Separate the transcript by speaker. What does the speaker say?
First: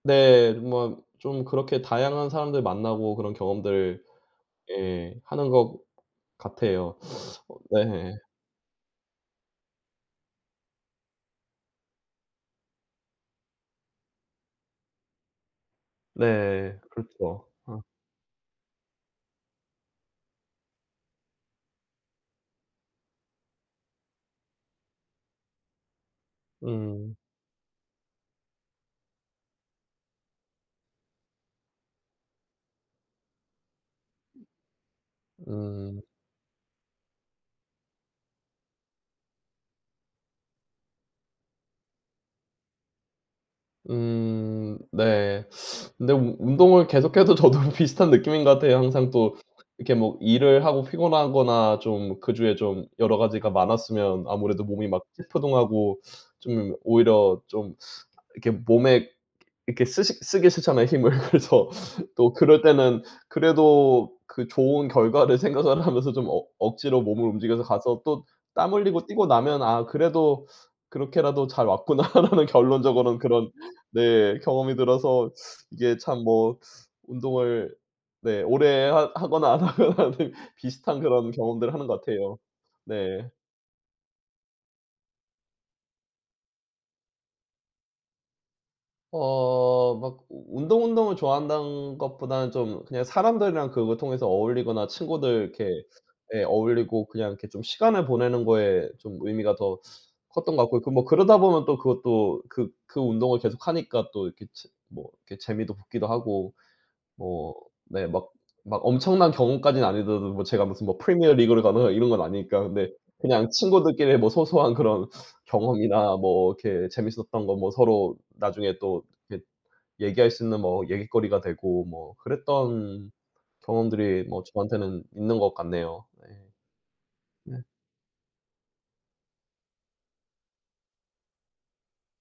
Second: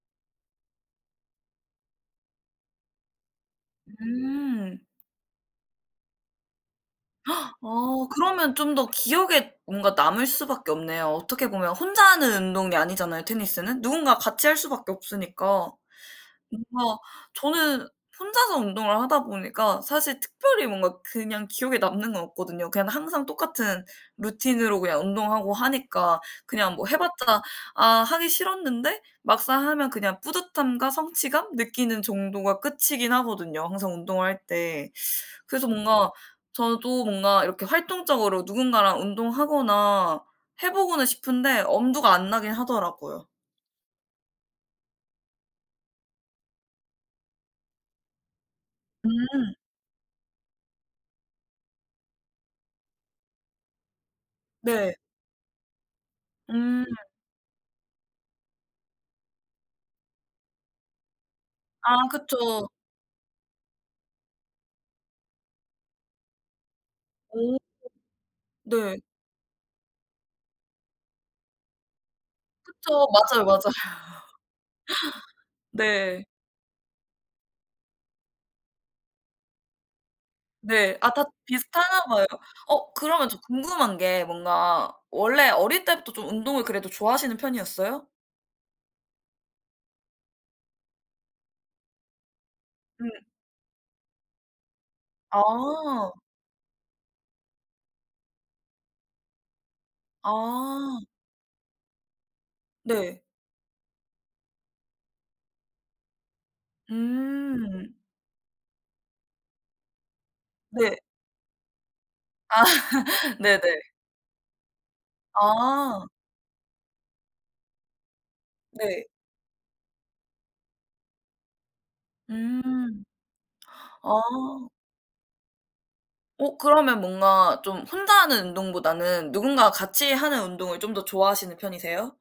Speaker 1: 네. 뭐 좀 그렇게 다양한 사람들 만나고 그런 경험들
Speaker 2: 음.
Speaker 1: 예 하는 것 같아요. 어
Speaker 2: 어
Speaker 1: 네.
Speaker 2: 그러면 좀 더 기억에 뭔가 남을 수밖에 없네요. 어떻게 보면 혼자 하는 운동이 아니잖아요 테니스는. 누군가 같이 할 수밖에 없으니까.
Speaker 1: 네.
Speaker 2: 뭔가
Speaker 1: 그렇죠. 아.
Speaker 2: 저는 혼자서 운동을 하다 보니까 사실 특별히 뭔가 그냥 기억에 남는 건 없거든요. 그냥 항상 똑같은 루틴으로 그냥 운동하고 하니까 그냥 뭐
Speaker 1: 음.
Speaker 2: 해봤자 아 하기 싫었는데 막상 하면 그냥 뿌듯함과 성취감 느끼는 정도가 끝이긴 하거든요 항상 운동할 때. 그래서
Speaker 1: 음.
Speaker 2: 뭔가 저도 뭔가 이렇게 활동적으로 누군가랑 운동하거나 해보고는 싶은데 엄두가 안 나긴 하더라고요.
Speaker 1: 음. 네. 근데 우 운동을 계속 해도 저도 비슷한 느낌인 거 같아요. 항상 또
Speaker 2: 음.
Speaker 1: 이렇게 뭐 일을 하고 피곤하거나 좀 그 주에 좀 여러 가지가 많았으면 아무래도 몸이
Speaker 2: 네.
Speaker 1: 막 찌뿌둥하고 좀
Speaker 2: 음.
Speaker 1: 오히려 좀 이렇게 몸에 이렇게 쓰식 쓰기 싫잖아요 힘을. 그래서
Speaker 2: 아.
Speaker 1: 또 그럴
Speaker 2: 그쵸.
Speaker 1: 때는 그래도 그 좋은 결과를 생각을 하면서 좀 억 억지로 몸을
Speaker 2: 오.
Speaker 1: 움직여서 가서 또 땀
Speaker 2: 네.
Speaker 1: 흘리고 뛰고 나면 '아 그래도 그렇게라도 잘 왔구나.'라는
Speaker 2: 그쵸.
Speaker 1: 결론적으로는
Speaker 2: 맞아요
Speaker 1: 그런
Speaker 2: 맞아요.
Speaker 1: 네. 경험이 들어서 이게 참
Speaker 2: 네.
Speaker 1: 뭐 운동을 네. 오래 하 하거나 안 하거나 비
Speaker 2: 네.
Speaker 1: 비슷한
Speaker 2: 아 다
Speaker 1: 그런 경험들을 하는 것
Speaker 2: 비슷하나 봐요.
Speaker 1: 같아요.
Speaker 2: 어
Speaker 1: 네.
Speaker 2: 그러면 저 궁금한 게 뭔가 원래 어릴 때부터 좀 운동을 그래도 좋아하시는 편이었어요?
Speaker 1: 어. 막 운동 운동을 좋아한다는 것보다는 좀 그냥
Speaker 2: 음.
Speaker 1: 사람들이랑 그걸 통해서 어울리거나 친구들 이렇게
Speaker 2: 아.
Speaker 1: 예. 어울리고 그냥 이렇게 좀 시간을 보내는 거에 좀 의미가 더 컸던 것 같고
Speaker 2: 아.
Speaker 1: 뭐 그러다 보면 또 그것도 그 그
Speaker 2: 네.
Speaker 1: 운동을 계속 하니까 또 이렇게 치 뭐 이렇게 재미도 붙기도 하고 뭐
Speaker 2: 음.
Speaker 1: 네. 막 막 엄청난 경험까지는 아니더라도 제가 무슨 뭐
Speaker 2: 네.
Speaker 1: 프리미어리그를 가거나 이런 건 아니니까.
Speaker 2: 아.
Speaker 1: 근데 그냥
Speaker 2: 네네.
Speaker 1: 친구들끼리 뭐 소소한 그런
Speaker 2: 아.
Speaker 1: 경험이나 뭐 이렇게 재밌었던 거 뭐 서로 나중에 또
Speaker 2: 네.
Speaker 1: 이렇게 얘기할 수 있는 뭐 얘깃거리가 되고 뭐
Speaker 2: 음.
Speaker 1: 그랬던
Speaker 2: 아.
Speaker 1: 경험들이 뭐 저한테는 있는 것 같네요. 네.
Speaker 2: 어 그러면 뭔가
Speaker 1: 네.
Speaker 2: 좀 혼자 하는 운동보다는 누군가가 같이 하는 운동을 좀 더 좋아하시는 편이세요?